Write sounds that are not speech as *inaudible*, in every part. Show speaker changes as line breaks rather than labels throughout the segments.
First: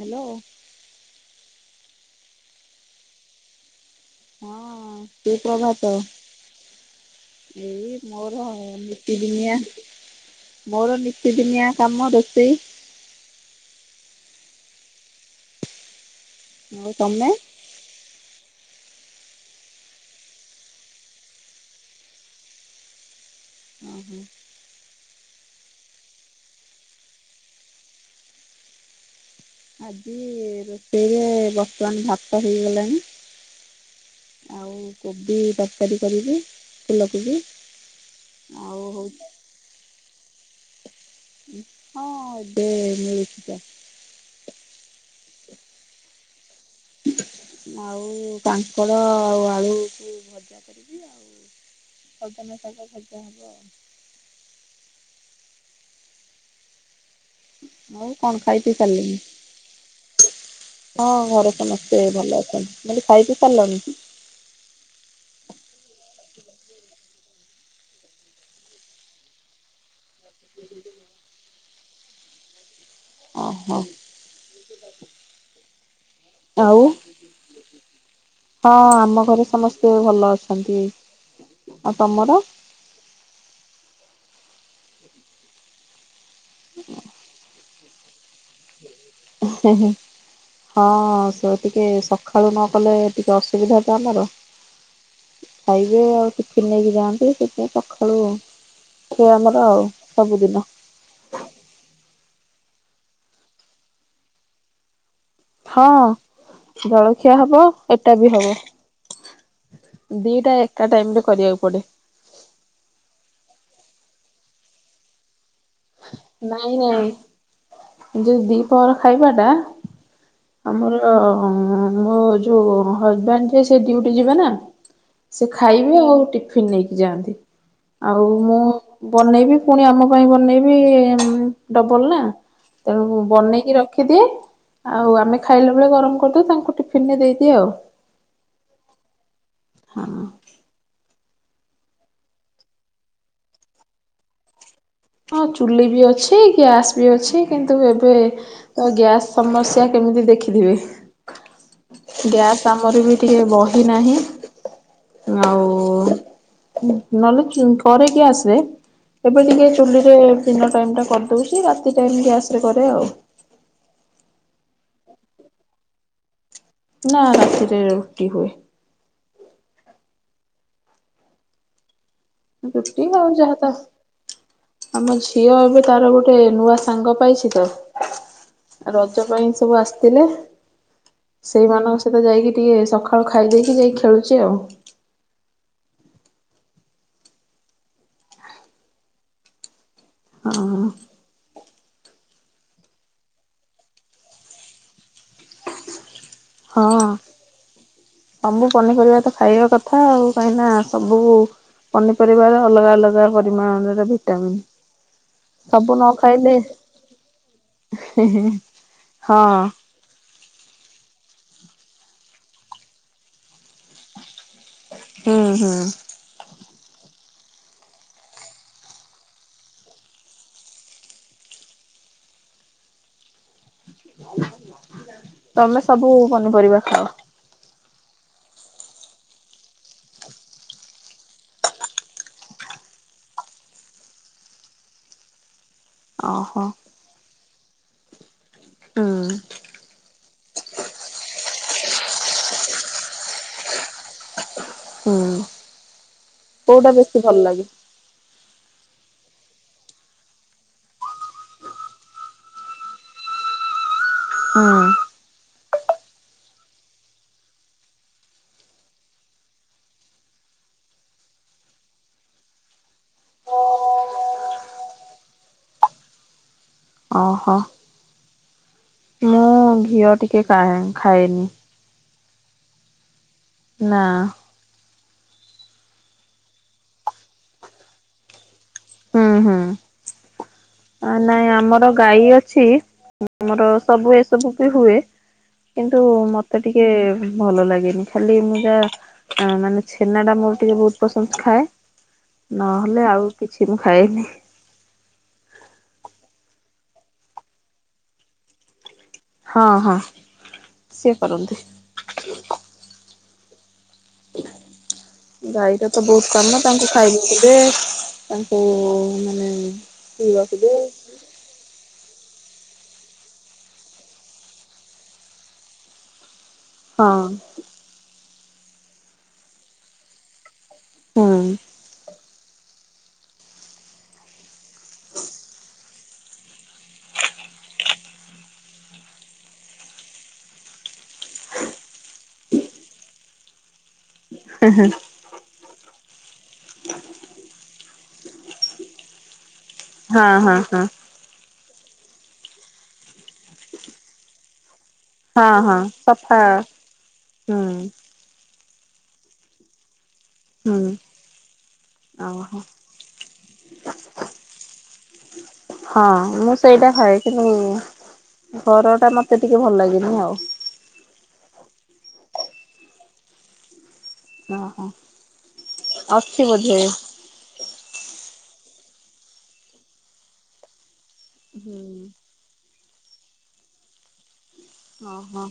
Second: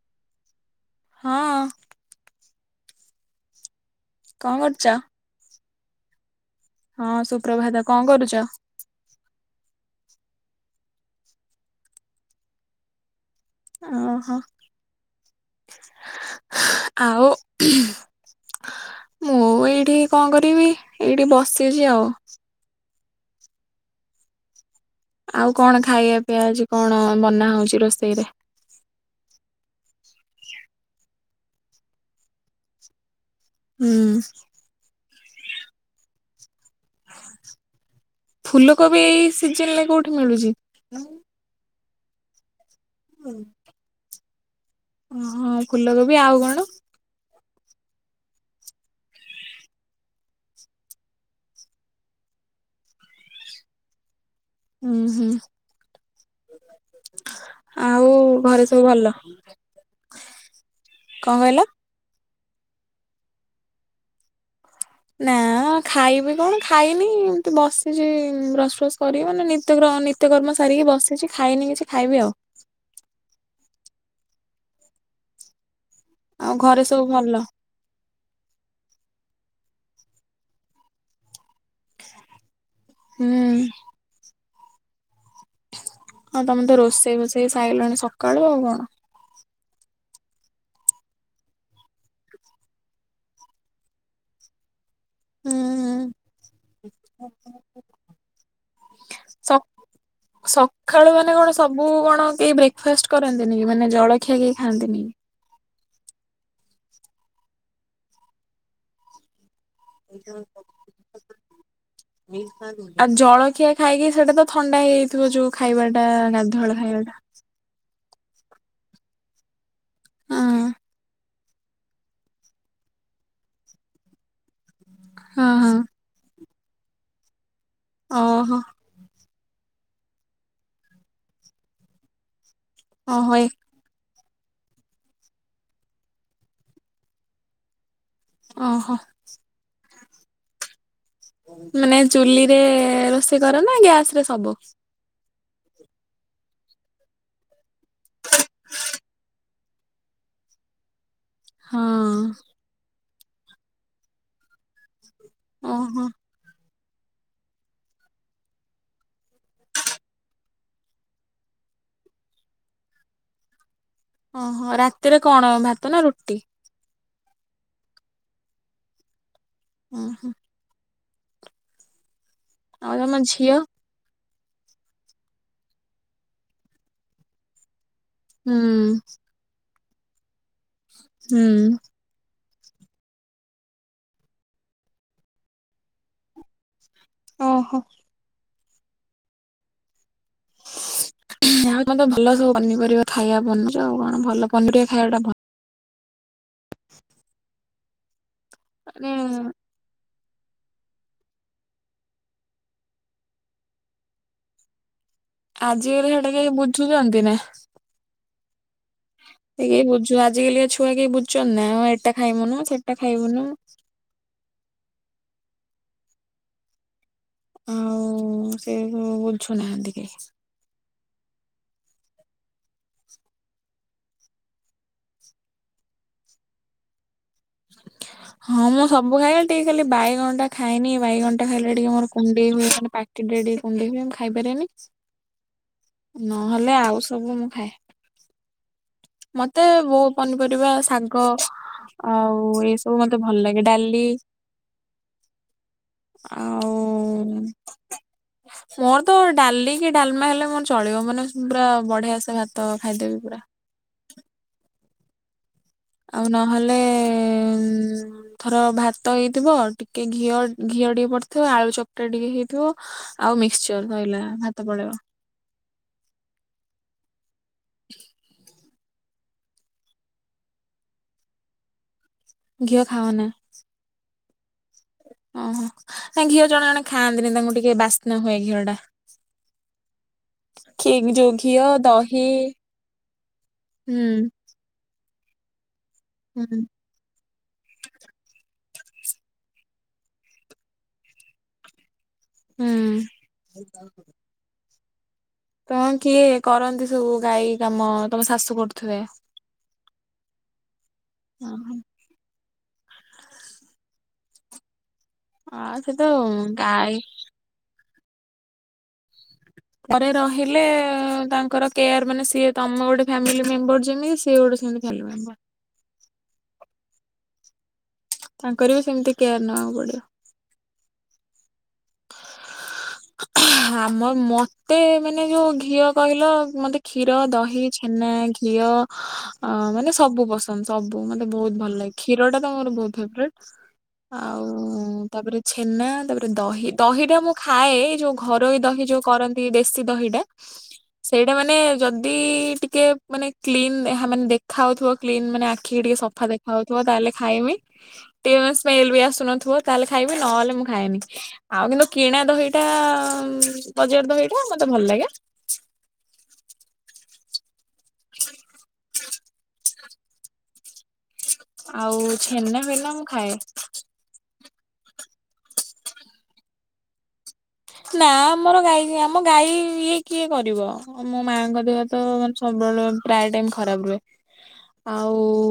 Hello.
ହଁ ଅଁ। କଣ
ହଁ,
କରୁଛ?
ସୁ ପ୍ରଭାତ।
ହଁ, ସୁପ୍ରଭାତ କଣ କରୁଚ?
ନିତିଦିନିଆ, ମୋର ନିତିଦିନିଆ କାମ ରୋଷେଇ।
ଅଁ ହଁ, ଆଉ ମୁଁ ଏଇଠି କଣ କରିବି? ଏଇଠି ବସିଚି ଆଉ।
ଉଁ ହୁଁ।
ଆଉ କଣ ଖାଇବା ପିଇବା ଆଜି କଣ, ବନା ହଉଚି ରୋଷେଇରେ?
ଆଜି ରୋଷେଇରେ ବର୍ତ୍ତମାନ ଭାତ ହେଇଗଲାଣି।
ହୁଁ।
ଆଉ କୋବି ତରକାରୀ କରିବି। ଫୁଲକୋବି ଆଉ
ଫୁଲକୋବି
ହଉଛି
ଏଇ ସିଜିନ ରେ କୋଉଠି ମିଳୁଚି?
ହଁ, ଏବେ ମିଳୁଛି ତ।
ଓହଁ, ଫୁଲକୋବି ଆଉ କଣ?
ଆଉ କାଙ୍କଡ଼ ଆଉ ଆଳୁକୁ ଭଜା କରିବି ଆଉ। ସଜନ ଶାଗ ଭଜା ହବ ଆଉ।
ଉଁ ହୁଁ। ଆଉ
କଣ ଖାଇ
ଘରେ
ପିଇ
ସବୁ ଭଲ।
ସାରିଲେଣି? ହଁ
କଣ
ଘରେ
କହିଲ?
ସମସ୍ତେ ଭଲ ଅଛନ୍ତି। ବୋଲେ ଖାଇ ପିଇ ସାରିଲଣି?
ନା ଖାଇବି କଣ ଖାଇନି ଏମିତି ବସିଚି ବ୍ରସ ଫ୍ରସ୍ କରିବି ମାନେ ନିିତ୍ୟ କ୍ରମ ନି ନିତ୍ୟ କର୍ମ ସାରିକି ବସିଚି ଖାଇନି କିଛି ଖାଇବି ଆଉ।
ଓ ହୋ।
ଆଉ ଘରେ ସବୁ ଭଲ।
ହଁ ଆମ ଘରେ ସମସ୍ତେ ଭଲ ଅଛନ୍ତି। ଆଉ ତମର?
ହୁଁ। ଆ ତମେ ତ ରୋଷେଇ ଫୋଷେଇ ସାଇଲଣି ସକାଳୁ ଆଉ କଣ।
ହୁଁ ହୁଁ। ହଁ ସେ ଟିକେ ସଖାଳୁ ନ କଲେ ଟିକେ ଅସୁବିଧା ତ ଆମର।
ହୁଁ ହୁଁ
ଖାଇବେ ଆଉ ଟିଫିନ୍ ନେଇକି ଯାଆନ୍ତି। ସେଇଥି ପାଇଁ ସଖାଳୁ ଖେ ଆମର ଆଉ ସବୁଦିନ।
ଖାଳୁ ମାନେ କଣ ସବୁ କଣ କେହି ବ୍ରେକଫାଷ୍ଟ କରନ୍ତିନିକି ମାନେ ଜଳଖିଆ କେହି ଖାଆନ୍ତିନି?
ହଁ ଜଳଖିଆ ହବ ଏଟା ବି ହବ। ଦିଟା ଏକା ଟାଇମ ରେ କରିବାକୁ ପଡେ।
ଆଉ ଜଳଖିଆ ଖାଇକି ସେଟା ତ ଥଣ୍ଡା ହେଇହେଇ ଥିବ ଯୋଉ ଖାଇବାଟା ଗାଧୁଆଳ
ନାଇଁ
ଖାଇବାଟା
ନାଇଁ ଯୋଉ ଦିପହର ଖାଇବା ଟା
ହଁ
ଆମର ମୋ ଯୋଉ ହଜବେଣ୍ଡ ଯେ ସେ ଡିଉଟି ଯିବେ ନା। ସେ
ହଁ ହଁ
ଖାଇବେ ଆଉ ଟିଫିନ ନେଇକି ଯାଆନ୍ତି। ଆଉ ମୁଁ
ଓହୋ
ବନେଇବି ପୁଣି ଆମ ପାଇଁ ବନେଇବି ଉଁ ଡବଲ ନା। ତେଣୁ
ଓହୋ ଏ
ବନେଇକି ରଖିଦିଏ ଆଉ ଆମେ ଖାଇଲା ବେଳେ ଗରମ କରିଦଉ। ତାଙ୍କୁ ଟିଫିନରେ ଦେଇଦିଏ ଆଉ।
ଅ ହଁ।
ହଁ।
ମାନେ ଚୁଲିରେ ରୋଷେଇ କର ନା ଗ୍ୟାସ ରେ ସବୁ?
ହଁ ଚୁଲି ବି ଅଛି ଗ୍ୟାସ୍ ବି ଅଛି। କିନ୍ତୁ ଏବେ ତ ଗ୍ୟାସ୍ ସମସ୍ୟା କେମିତି ଦେଖିଥିବେ।
ହଁ
ଗ୍ୟାସ୍ ଆମର ବି ଟିକେ ବହି ନାହିଁ। ଆଉ
ଓହୋ
ଉଁ ନହେଲେ ଚୁ କରେ ଗ୍ୟାସ୍ ରେ ଏବେ ଟିକେ ଚୁଲିରେ ଦିନ ଟାଇମ ଟା କରିଦଉଚି। ରାତି ଟାଇମ ଗ୍ୟାସ ରେ କରେ ଆଉ।
ଅଁ ହଁ ରାତିରେ କଣ ଭାତ ନା ରୁଟି?
ନା ରାତିରେ ରୁଟି ହୁଏ।
ଉଁ ହୁଁ।
ରୁଟି
ତମ
ଆଉ
ଝିଅ
ଯାହା ତାହା ଆମ ଝିଅ ଏବେ ତାର ଗୋଟେ ନୂଆ ସାଙ୍ଗ ପାଇଛି ତ।
ହୁଁ
ରଜ ପାଇଁ ସବୁ ଆସିତିଲେ।
ହୁଁ
ସେଇମାନଙ୍କ ସ ସେ ତ ଯାଇକି ଟିକେ ସଖାଳୁ ଖାଇ ଦେଇକି ଯାଇକି ଖେଳୁଚି ଆଉ।
ଓହୋ।
ହଁ।
ଆଉ ମତେ ଭଲ ସବୁ ପନିପରିବା ଖାଇବା ପନିର ଆଉ କଣ ଭଲ ପନି ପରିବା ଖାଇବା ଟା ଭଲ।
ହଁ ସବୁ
ମାନେ
ପନିପରିବା ତ ଖାଇବା କ ଥାଉ କାହିଁକି ନା ସବୁ କୁ ପନିପରିବାର ଅଲଗା ଅଲଗା ପରିମାଣରେରେ ଭିଟାମିନ୍।
ଆଜିକାଲି ହେଟା କେହି ବୁଝୁଚନ୍ତି ନା।
ହିଁ-ହିଁ-ହିଁ।
ସେ କେହି ବୁଝୁ ଆଜି କାଲିିକା ଛୁଆ କେହି ବୁଚନା। ଆଁ ଏଟା ଖାଇମୁନୁ ସେଟା ଖାଇବୁନୁ।
ହଁ ହଁ।
ଆଉ ସେ ସବୁ ବୁଝୁନାହାନ୍ତି କେହି।
ତମେ ସବୁ ପନିପରିବା ଖାଅ?
ଆ *unintelligible* ହଁ ମୁଁ ସବୁ ଖାଏ। ଖାଲି ଟିକେ ଖାଲି ବାଇଗଣ ଟା ଖାଏନି। ବାଇଗଣ ଟା ଖାଇଲେ ଟିକେ ମୋର କୁଣ୍ଡେଇ ହୁଏ। ମାନେ ପା ସେଇଟା ଟିକେ କୁଣ୍ଡେଇ ହୁଏ। ମୁଁ ଖାଇପାରେନି।
ଓହୋ।
ନହେଲେ ଆଉ ସବୁ ମୁଁ ଖାଏ।
ହୁଁ
ମତେ ବୋହୁ ପନିପରିବା ଶାଗ ଆଉ ଏସବୁ ମତେ ଭଲ ଲାଗେ। ଡାଲି ହି
ହୁଁ କୋଉଟା ବେଶୀ ଭଲ
ଆଉ
ଲାଗେ?
ମୋର ତ ଡାଲି କି ଡାଲମା ହେଲେ ମୋର ଚଳିବ। ମାନେ ପୁରା ବଢିଆ ସେ ଭାତ ଖାଇଦେବି ପୁରା।
ହୁଁ।
ଆଉ ନହେଲେ ଉଁ ଥର ଭାତ ଏଇଥିବ। ଟିକେ ଘିଅ-ଘିଅ ଟିକେ ପଡିଥିବ। ଆଳୁ ଚକଟା ଟିକେ ହେଇଥିବ। ଆଉ ମିକ୍ସଚର୍ ଧଇଲା ଭାତ ପଳେଇବ।
ଓହୋ। ମୁଁ ଘିଅ ଟିକେ କା ଖାଏନି।
ଘିଅ ଖାଅନା?
ନା।
ଓହୋ। ନା ଘିଅ ଜଣେ ଜଣେ ଖାଆନ୍ତିନି ତାଙ୍କୁ ଟିକେ ବାସ୍ନା ହୁଏ ଘିଅ ଟା।
ହୁଁ ହୁଁ।
ଖି
ଆ
ଯୋଉ
ନାଇଁ
ଘିଅ
ଆମର
ଦହି
ଗାଈ ଅଛି। ଆମର ସବୁ
ହୁଁ
ଏସବୁ ବି ହୁଏ, କିନ୍ତୁ
ହୁଁ
ମତେ ଟିକେ ଭଲ ଲାଗେନି। ଖାଲି ମୁମ ଯା ଆ ମାନେ ଛେନା ଟା ମୋର ଟିକେ ବୋହୁତ୍ ପସନ୍ଦ ଖାଏ। ନହେଲେ
ହୁଁ
ଆଉ କିଛି ଏଇ ନି
ତମ କିଏ କରନ୍ତି ସବୁ ଗାଈ କାମ ତମ ଶାଶୁ କରୁଥିବେ?
ହଁ ହଁ। ସିଏ କରନ୍ତି।
ଓହୋ ଆଉ
ଗାଈଟା
ସେ
ତ ବୋହୁତ୍ କାମ ତାଙ୍କୁ
ଗାଈ
ଖାଇବ ଦେବେ। ତାଙ୍କୁ ମାନେ
ଘରେ
ପିଇବାକୁ
ରହିଲେ
ଦେ
ତାଙ୍କର କେୟାର ମାନେ ସେ ତମେ ଗୋଟେ ଫ୍ଯାମିଲି ମେମ୍ବର ଯେମିତି, ସିଏ ଗୋଟେ ସେମିତି ଫାଲି ମେମ୍ବର।
ହଁ।
ତାଙ୍କର ବି ସେମିତି କେୟାର ନବାକୁ ପଡିବ।
ହଁ।
ହଁ ମ ମୋତେ ମାନେ ଯେଉଁ ଘିଅ କହିଲ, ମୋତେ କ୍ଷୀର, ଦହି, ଛେନା, ଘିଅ ଅ ମାନେ ସବୁ ପସନ୍ଦ ସବୁ ମତେ ବୋହୁତ୍ ଭଲ ଲାଗେ। କ୍ଷୀର ଟା ତ ମୋର ବୋହୁତ୍ ଫେବରେଟ୍, ଆଉ
ହେଁ ହେଁ
ତାପରେ ଛେନା, ତାପରେ ଦହି, ଦହି ଟା ମୁଁ ଖାଏ। ଯୋଉ ଘରୋଇ ଦହି ଯୋଉ କରନ୍ତି ଦେ ସି, ଦହିଟା
ହଁ ହଁ ହଁ
ସେଇଟା ମାନେ ଯଦି ଟିକେ ମାନେ କ୍ଲିନ୍ ମାନେ ଦେ ଖା ହୋଉଥିବ କ୍ଲିନ ମାନେ
ହଁ ହଁ
ଆଖିକି ଟିକେ ସଫା ଦେଖା ହୋଉଥିବ ତାହେଲେ ଖାଇମି।
ହୁଁ
*unintelligible* ସ୍ମେଲ ବି ଆସୁନଥିବ ତାହେଲେ ଖାଇବି ନହେଲେ ମୁଁ
ହୁଁ।
ଖାଏନି। ଆଉ କିନ୍ତୁ କିଣା
ଓହୋ
ଦହିଟା ବଜାର ଦହିଟା ମତେ ଭଲ ଲାଗେ।
ହଁ ମୁଁ ସେଇଟା ଖାଏ। କିନ୍ତୁ ଘର ଟା ମତେ ଟିକେ ଭଲ ଲାଗେନି ଆଉ।
ଆଉ ଛେନା ଫେନା ମୁଁ ଖାଏ।
ଓହୋ ଅଛି ବୋଧେ।
ନା ଆମର ଗାଈ ଆମ ଗାଈ ଇଏ କିଏ କରିବ ମୋ ମାଙ୍କ ଦେହ ତ ମାନେ ସବୁବେଳେ ପ୍ରାୟ ଟାଇମ ଖରାପ ରୁହେ ଆଉ
ଓହୋ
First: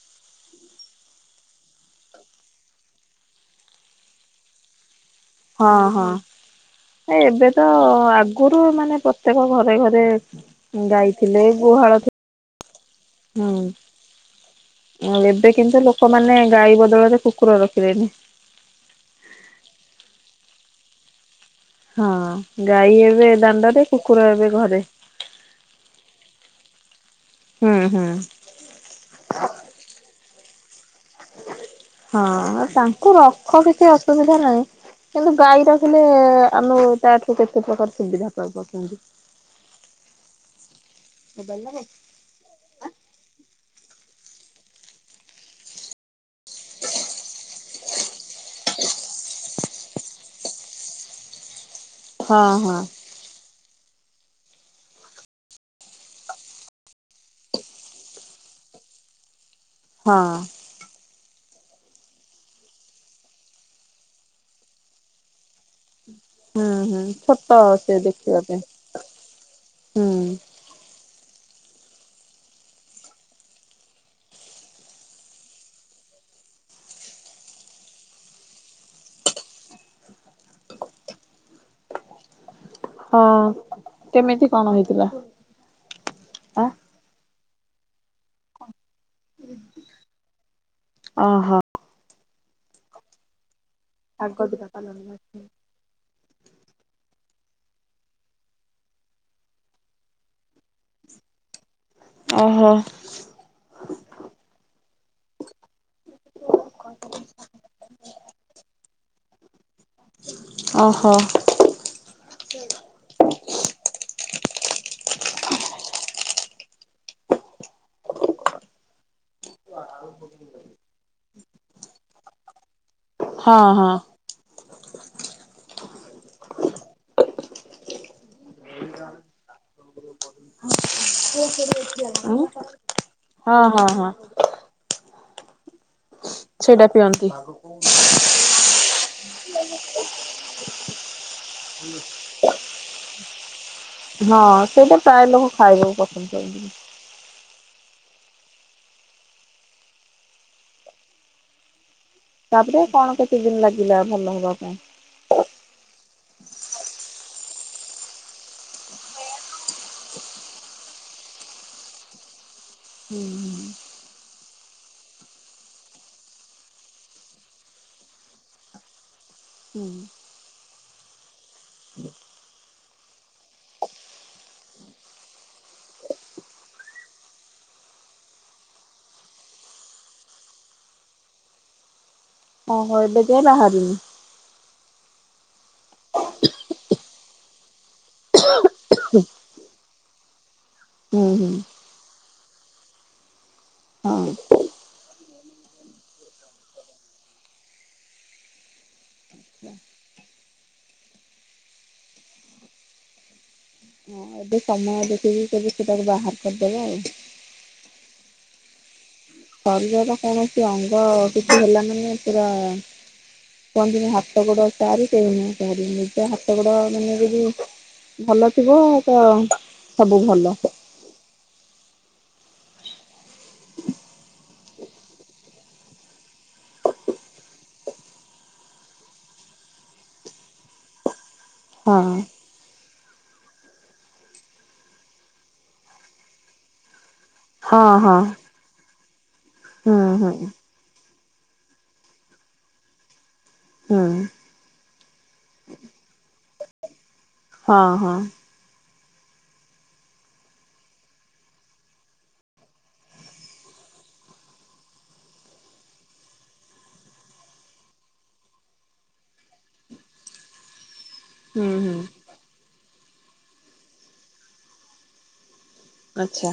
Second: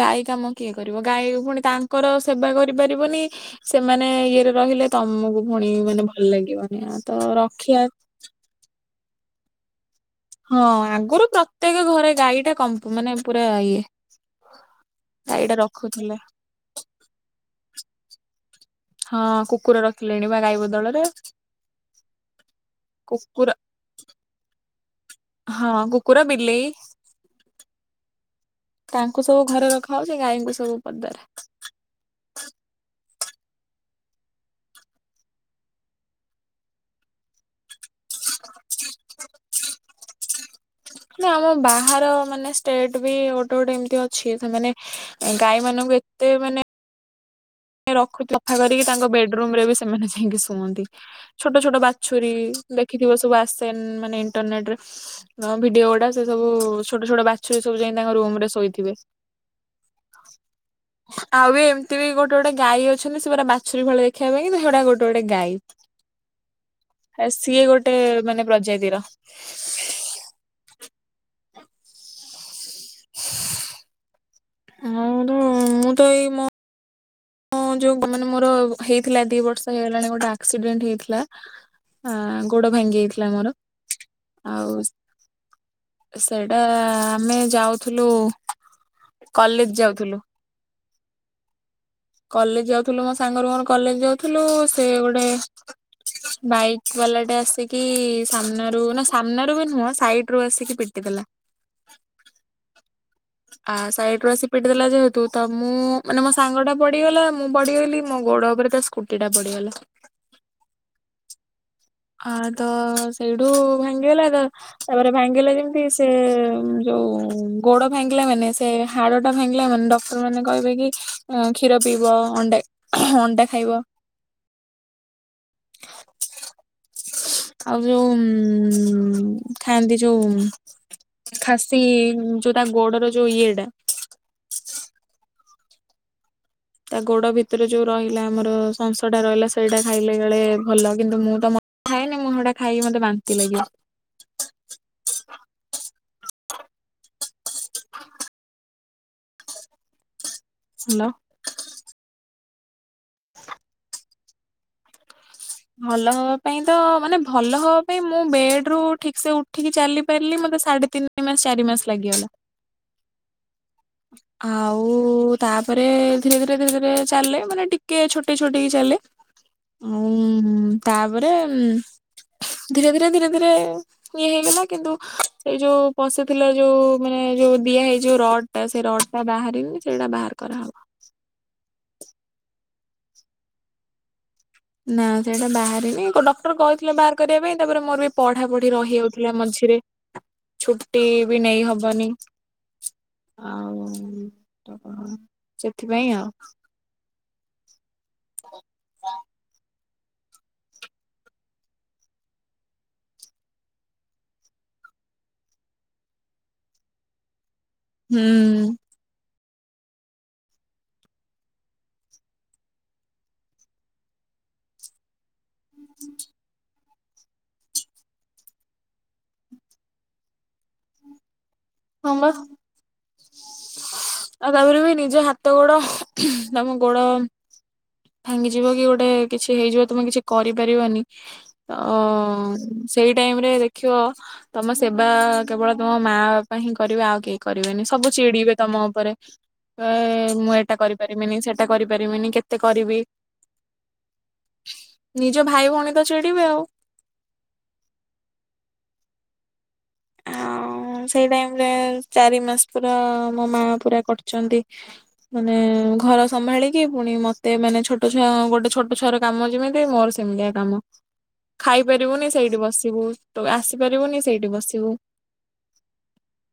ଗାଈ କାମ କିଏ କରିବ ଗାଈ ପୁଣି ତାଙ୍କର ସେବା କରିପାରିବନି ସେମାନେ ଇଏରେ ରହିଲେ ତମକୁ ପୁଣି
ହଁ
ମାନେ
ହଁ।
ଭଲ ଲାଗିବନି ତ ରଖିବା
ଗରୁ ମାନେ ପ୍ରତ୍ୟେକ ଘରେ ଘରେ
ହଁ
ଗାଈ
ଆଗରୁ
ଥିଲେ
ପ୍ରତ୍ୟେକ
ଗୁହାଳ
ଘରେ ଗାଈ ଟା କମ୍ପ ମାନେ ପୁରା
ହୁଁ
ଇଏ।
ଏବେ
ଗାଈଟା
କିନ୍ତୁ
ରଖୁଥିଲେ
ଲୋକମାନେ ଗାଈ ବଦଳରେ କୁକୁର ରଖିଲେନି।
ହଁ କୁକୁର ରଖିଲେଣି ବା ଗାଈ ବଦଳରେ।
ହଁ ଗାଈ ଏବେ
କୁକୁର
ଦାଣ୍ଡରେ କୁକୁର ଏବେ ଘରେ।
ହଁ କୁକୁର ବିଲେଇ।
ହୁଁ ହୁଁ।
ତାଙ୍କୁ ସବୁ ଘରେ ରଖା ହୋଉଛି ଗାଈଙ୍କୁ ସବୁ ପଦାରେ।
ହଁ ତାଙ୍କୁ ରଖ କିଛି ଅସୁବିଧା ନାହିଁ। କିନ୍ତୁ ଗାଈ ରଖିଲେ ଆମେ ତା ଠୁ କେତେ ପ୍ରକାର ସୁବିଧା ପାଇପାରୁଛନ୍ତି।
ଆମ
ମୋବାଇଲ ନବ।
ବାହାର ମାନେ ଷ୍ଟେଟ ବି ଗୋଟେ ଗୋଟେ ଏମିତି ଅଛି ସେମାନେ ଗାଈ ମାନଙ୍କୁ ଏତେ ମାନେ ରଖ ସଫା କରିକି ତାଙ୍କ ବେଡରୁମ ରେ ବି ସେମାନେ ଯାଇକି ଶୁଅନ୍ତି। ଛୋଟ ଛୋଟ ବା ଛୁରୀ
ହଁ ହଁ
ଦେଖିଥିବ ସବୁ ଆସେନ ମାନେ ଇଣ୍ଟରନେଟରେ। ଭିଡିଓ ଗୁଡା ସେ ସବୁ ଛୋଟ ଛୋଟ ବାଛୁରୀ ସବୁ ଯାଇ ତାଙ୍କ ରୁମରେ ଶୋଇଥିବେ।
ହଁ।
ଆଉ ବି ଏମିତି ବି ଗୋଟ ଗୋଟେ ଗୋଟେ ଗାଈ ଅଛନ୍ତି ସେ ପୁରା ବାଛୁରୀ ଭଳି ଦେଖିବା ପାଇଁ କିନ୍ତୁ ହେଉଡା ଗୋଟେ ଗୋଟେ ଗାଈ।
ହୁଁ ହୁଁ ଛୋଟ
ସିଏ ଗୋଟେ
ସେ ଦେଖିବା
ମାନେ
ପାଇଁ
ପ୍ରଜାତିର।
ହୁଁ।
ଆଉ ମୁଁ ତ ଏଇ ହଁ ଯୋଉ ମାନେ ମୋର ହେଇଥିଲା ଦି ବର୍ଷ ହେଇଗଲାଣି ଗୋଟେ ଆକ୍ସିଡେଣ୍ଟ ହେଇଥିଲା ଆ ଗୋଡ ଭାଙ୍ଗି ଯାଇଥିଲା ମୋର
ହଁ କେମିତି କଣ
ଆଉ
ହେଇଥିଲା
ସେଇଟା
ଆ
ଆମେ ଯାଉଥୁଲୁ କଲେଜ ଯାଉଥୁଲୁ।
ଓହୋ।
କଲେଜ ଯାଉଥୁଲୁ ମୋ ସାଙ୍ଗର ମୋର କଲେଜ ଯାଉଥୁଲୁ
ଶାଗ ଦିଟା
ସେ
ପାଲଙ୍ଗ
ଗୋଟେ ବାଇକ୍ ବାଲାଟା ଆସିକି ସାମ୍ନାରୁ ନା ସାମ୍ନାରୁ ବି ନୁହଁ ସାଇଡ ରୁ ଆସିକି ପିଟି ଦେଲା।
ଓହୋ।
ଆ ସାଇଟରୁ ଆସି ପିଟି ଦେଲା ଯେହେତୁ ତ ମୁଁ ମାନେ ମୋ ସାଙ୍ଗ ଟା ପଡିଗଲା ମୁଁ ପଡିଗଲି ମୋ ଗୋଡ ଉପରେ ତା ସ୍କୁଟି ଟା ପଡିଗଲା।
ଓହୋ।
ଆ ତ ସେଇଠୁ ଭାଙ୍ଗିଗଲା ତ ତାପରେ ଭାଙ୍ଗିଲା ଯେମିତି ସେ ଯୋଉ ଗୋଡ ଭାଙ୍ଗିଲା ମାନେ ସେ ହାଡ ଟା ଭାଙ୍ଗିଲା ମାନେ ଡ ମାନେ କହିବେ କି କ୍ଷୀର ପିଇବ ଅଣ୍ଡ ଅଣ୍ଡା
ହଁ
ଖାଇବ
ହଁ
ଆଉ ଯୋଉ ଖାଆନ୍ତି ଯୋଉ ଖାସି
ଉଁ
ଯୋଉ ତା ଗୋଡର ଯୋଉ
ହଁ
ଇଏଟା
ହଁ ହଁ। ସେଇଟା
ତା ଗୋଡ
ପିଅନ୍ତି
ଭିତରେ ଯୋଉ ରହିଲା ଆମର ସଂସଟା ରହିଲା ସେଇଟା ଖାଇଲେ କାଳେ ଭଲ କିନ୍ତୁ ମୁଁ ତ ମଟ ଖାଏ ନା ମୁଁ ହେଟା ଖାଇବି ମତେ ବାନ୍ତି ଲାଗିବ।
ହଁ ସେଇଟା ପ୍ରାୟ ଲୋକ ଖାଇବାକୁ ପସନ୍ଦ କରନ୍ତିନି।
ହାଲୋ।
ତାପରେ କଣ କେତେ ଦିନ ଲାଗିଲା ଭଲ ହବା ପାଇଁ?
ଭଲ ହବା ପାଇଁ ତ ମାନେ ଭଲ ହବା ପାଇଁ ମୁଁ ବେଡରୁ ଠିକ୍ ସେ ଉ ଠିକି ଚାଲି ପାରିଲି ମତେ ସାଢେ ତିନି ମାସ ଚାରି ମାସ ଲାଗିଗଲା।
ହୁଁ ହୁଁ।
ଆଉ ତାପରେ ଧୀରେ ଧୀରେ ଧୀରେ ଧୀରେ ଚାଲେ ମାନେ ଟିକେ ଛୋଟେଇ ଛୋଟେଇକି ଚାଲେ।
ହୁଁ।
ଉଁ ତାପରେ ଧୀରେ ଧୀରେ ଧୀରେ ଧୀରେ ଇଏ ହେଇଗଲା କିନ୍ତୁ ଏଇ ଯୋଉ ପଶିଥିଲା ଯୋଉ ମାନେ ଯୋଉ ଦିଆ ହେଇ ଯୋଉ ରଡ୍ ସେ ରଡ୍ ଟା ବାହାରିନି ସେଇଟା ବାହାର କରାହବ।
ଓହୋ ଏବେ ଯାଏ ବାହାରିନି।
ନା ସେଇଟା ବାହାରିନି ଡକ୍ଟର କହିଥିଲେ ବାହାର କରିବା ପାଇଁ ତାପରେ ମୋର ବି ପଢା ପଢି ରହିଯାଉଥିଲା ମଝିରେ ଛୁଟି
ହୁଁ
ବି
ହୁଁ
ନେଇ ହବନି। ଆଉ
ହଁ।
*unintelligible* ସେଥିପାଇଁ ଆଉ। *unintelligible*
ହଁ ଏବେ ସମୟ ଦେଖିକି କେବେ ସେଟାକୁ ବାହାର କରିଦେବେ ଆଉ।
ହୁଁ।
ଶରୀରର କୌଣସି ଅଙ୍ଗ କିଛି ହେଲା ମାନ ପୁରା କୁହନ୍ତିନି ହାତ ଗୋଡ ଚାରି କେହିନୁହେଁ କାହାରି ନିଜ ହାତ ଗୋଡ ମାନେ ଯଦି ଭଲ ଥିବ ତ ସବୁ ଭଲ।
ହଁ ବା। ଆଉ ତାପରେ ବି ନିଜ ହାତ ଗୋଡ ତମ ଗୋଡ ଭାଙ୍ଗିଯିବ କି ଗୋଟେ କିଛି ହେଇଯିବ ତମେ କିଛି କରିପାରିବନି। ଅ
ହଁ
ସେଇ ଟାଇମ୍ ରେ ଦେଖିବ ତମ ସେବା କେବଳ ତମ ମା ବାପା ହିଁ କରିବେ ଆଉ କେହି
ହଁ
କରିବେନି। ସବୁ
ହଁ
ଚିଡିବେ ତମ ଉପରେ ଏ
ହୁଁ ହୁଁ
ମୁଁ ଏଟା କରି ପାରିମିନି ସେଟା କରିପାରିମିନି କେତେ କରିବି।
ହୁଁ।
ନିଜ ଭାଇ ଭଉଣୀ ତ ଚିଡିବେ ଆଉ।
ହଁ ହଁ।
ଆଉଁ ସେଇ ଟାଇମ୍ ରେ ଚାରି ମାସ ପୁରା ମୋ ମା ପୁରା କଡିଚନ୍ତି। ମାନେ ଘର ସମ୍ଭାଳିକି ପୁଣି ମତେ ମାନେ ଛୋଟ ଛୁଆ ଗୋଟେ ଛୋଟ ଛୁଆର କାମ ଯେମିତି ମୋର ସେ ମିତିଆ କାମ।
ହୁଁ ହୁଁ
ଖାଇପାରିବୁନି ସେଇଠି ବସିବୁ ତୁ ଆସିପାରିବୁନି ସେଇଠି ବସିବୁ।
ଆଚ୍ଛା।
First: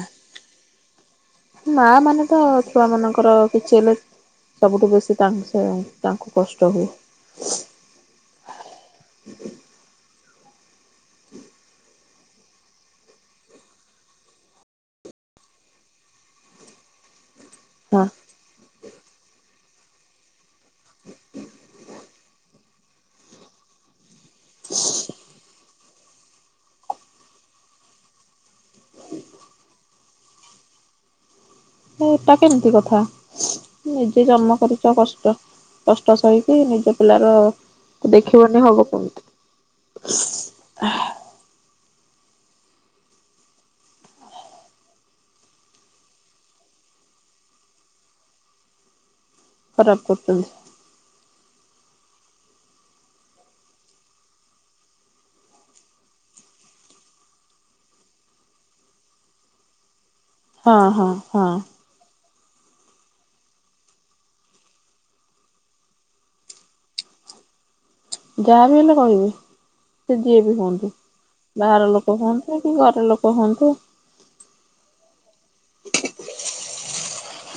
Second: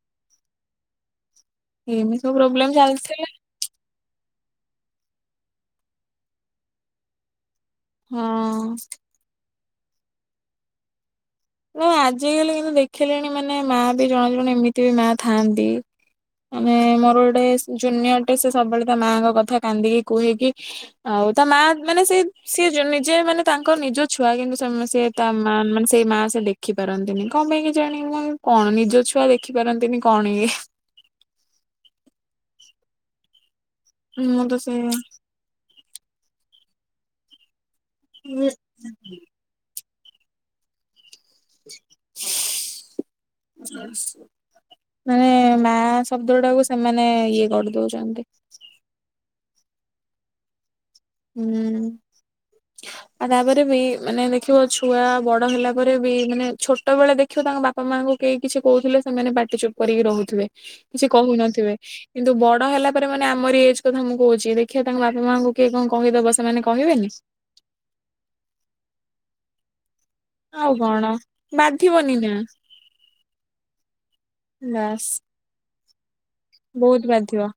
ମା
ଏମିତି
ମାନେ
ସବୁ
ତ
ପ୍ରୋବ୍ଲେମ ଚାଲିଥିଲା
ଛୁଆମାନଙ୍କର କିଛି ହେଲେ ସବୁଠୁ ବେଶୀ ତାଙ୍କୁ ସେ ତାଙ୍କୁ କଷ୍ଟ ହୁଏ।
ହଁ। ନା ଆଜି କାଲି କିନ୍ତୁ ଦେଖିଲେଣି ମାନେ ମା ବି ଜଣେ ଜଣେ ଏମିତି ବି ମା ଥାଆନ୍ତି। ମାନେ ମୋର ଗୋଟେ
ହଁ
ଜୁନିଅରଟେ ସେ ସବୁବେଳେ ତା ମାଆଙ୍କ କଥା କାନ୍ଦିକି କୁହେକି ଆଉ ତା ମା ମାନେ, ସେ ସିଏ ନିଜେ ମାନେ ତାଙ୍କ ନିଜ ଛୁଆ କିନ୍ତୁ ସେ ତା ମା ମାନେ ସେଇ ମା ସେ ଦେଖି ପାରନ୍ତିନି। କଣ ପାଇଁ କେଜାଣି। ମୁଁ କଣ ନିଜ ଛୁଆ ଦେଖିପାରନ୍ତିନି କଣ ଇଏ।
ଏଇଟା କେମିତି କଥା। ନିଜେ
ମୁଁ
ଜନ୍ମ
ତ ସେ
କରିଚ କଷ୍ଟ କଷ୍ଟ ସହିକି ନିଜ ପିଲାର ଦେଖିବନି ହବ କେମିତି। ଆ।
ଆ *inaudible* ମାନେ ମା ଶବ୍ଦ ଟାକୁ ସେମାନେ ଇଏ କରିଦଉଛନ୍ତି।
ଖରାପ କରୁଚ଼ନ୍ତି।
ହୁଁ। ଆଉ ତାପରେ ବି, ମାନେ ଦେଖିବ ଛୁଆ ବଡ ହେଲା ପରେ ବି ମାନେ ଛୋଟ ବେଳେ ଦେଖିବ ତାଙ୍କ ବାପା ବାପା ମାଙ୍କୁ କେହି କିଛି କହୁଥିଲେ ସେମାନେ ପାଟିଚୁପ୍ କରିକି ରହୁଥିବେ।
ହଁ ହଁ
କିଛି
ହଁ
କହୁନଥିବେ। କିନ୍ତୁ ବଡ ହେଲା ପରେ, ମାନେ ଆମରି ଏଜ୍ କଥା ମୁଁ କହୁଛି, ଦେଖିବା ତାଙ୍କ ବାପା ମାଆଙ୍କୁ କିଏ କଣ କହିଦବ ସେମାନେ କହିବେନି?
ଯାହାବି ହେଲେ କହିବି। ସେ ଯିଏ ବି
ଆଉ
ହୁଅନ୍ତୁ।
କଣ
ବାହାର
ବାଧିବନି
ଲୋକ
ନା
ହୁଅନ୍ତୁ, କି ଘର ଲୋକ ହୁଅନ୍ତୁ
ନାସ୍ ବୋହୁତ୍ ବାଧିବ।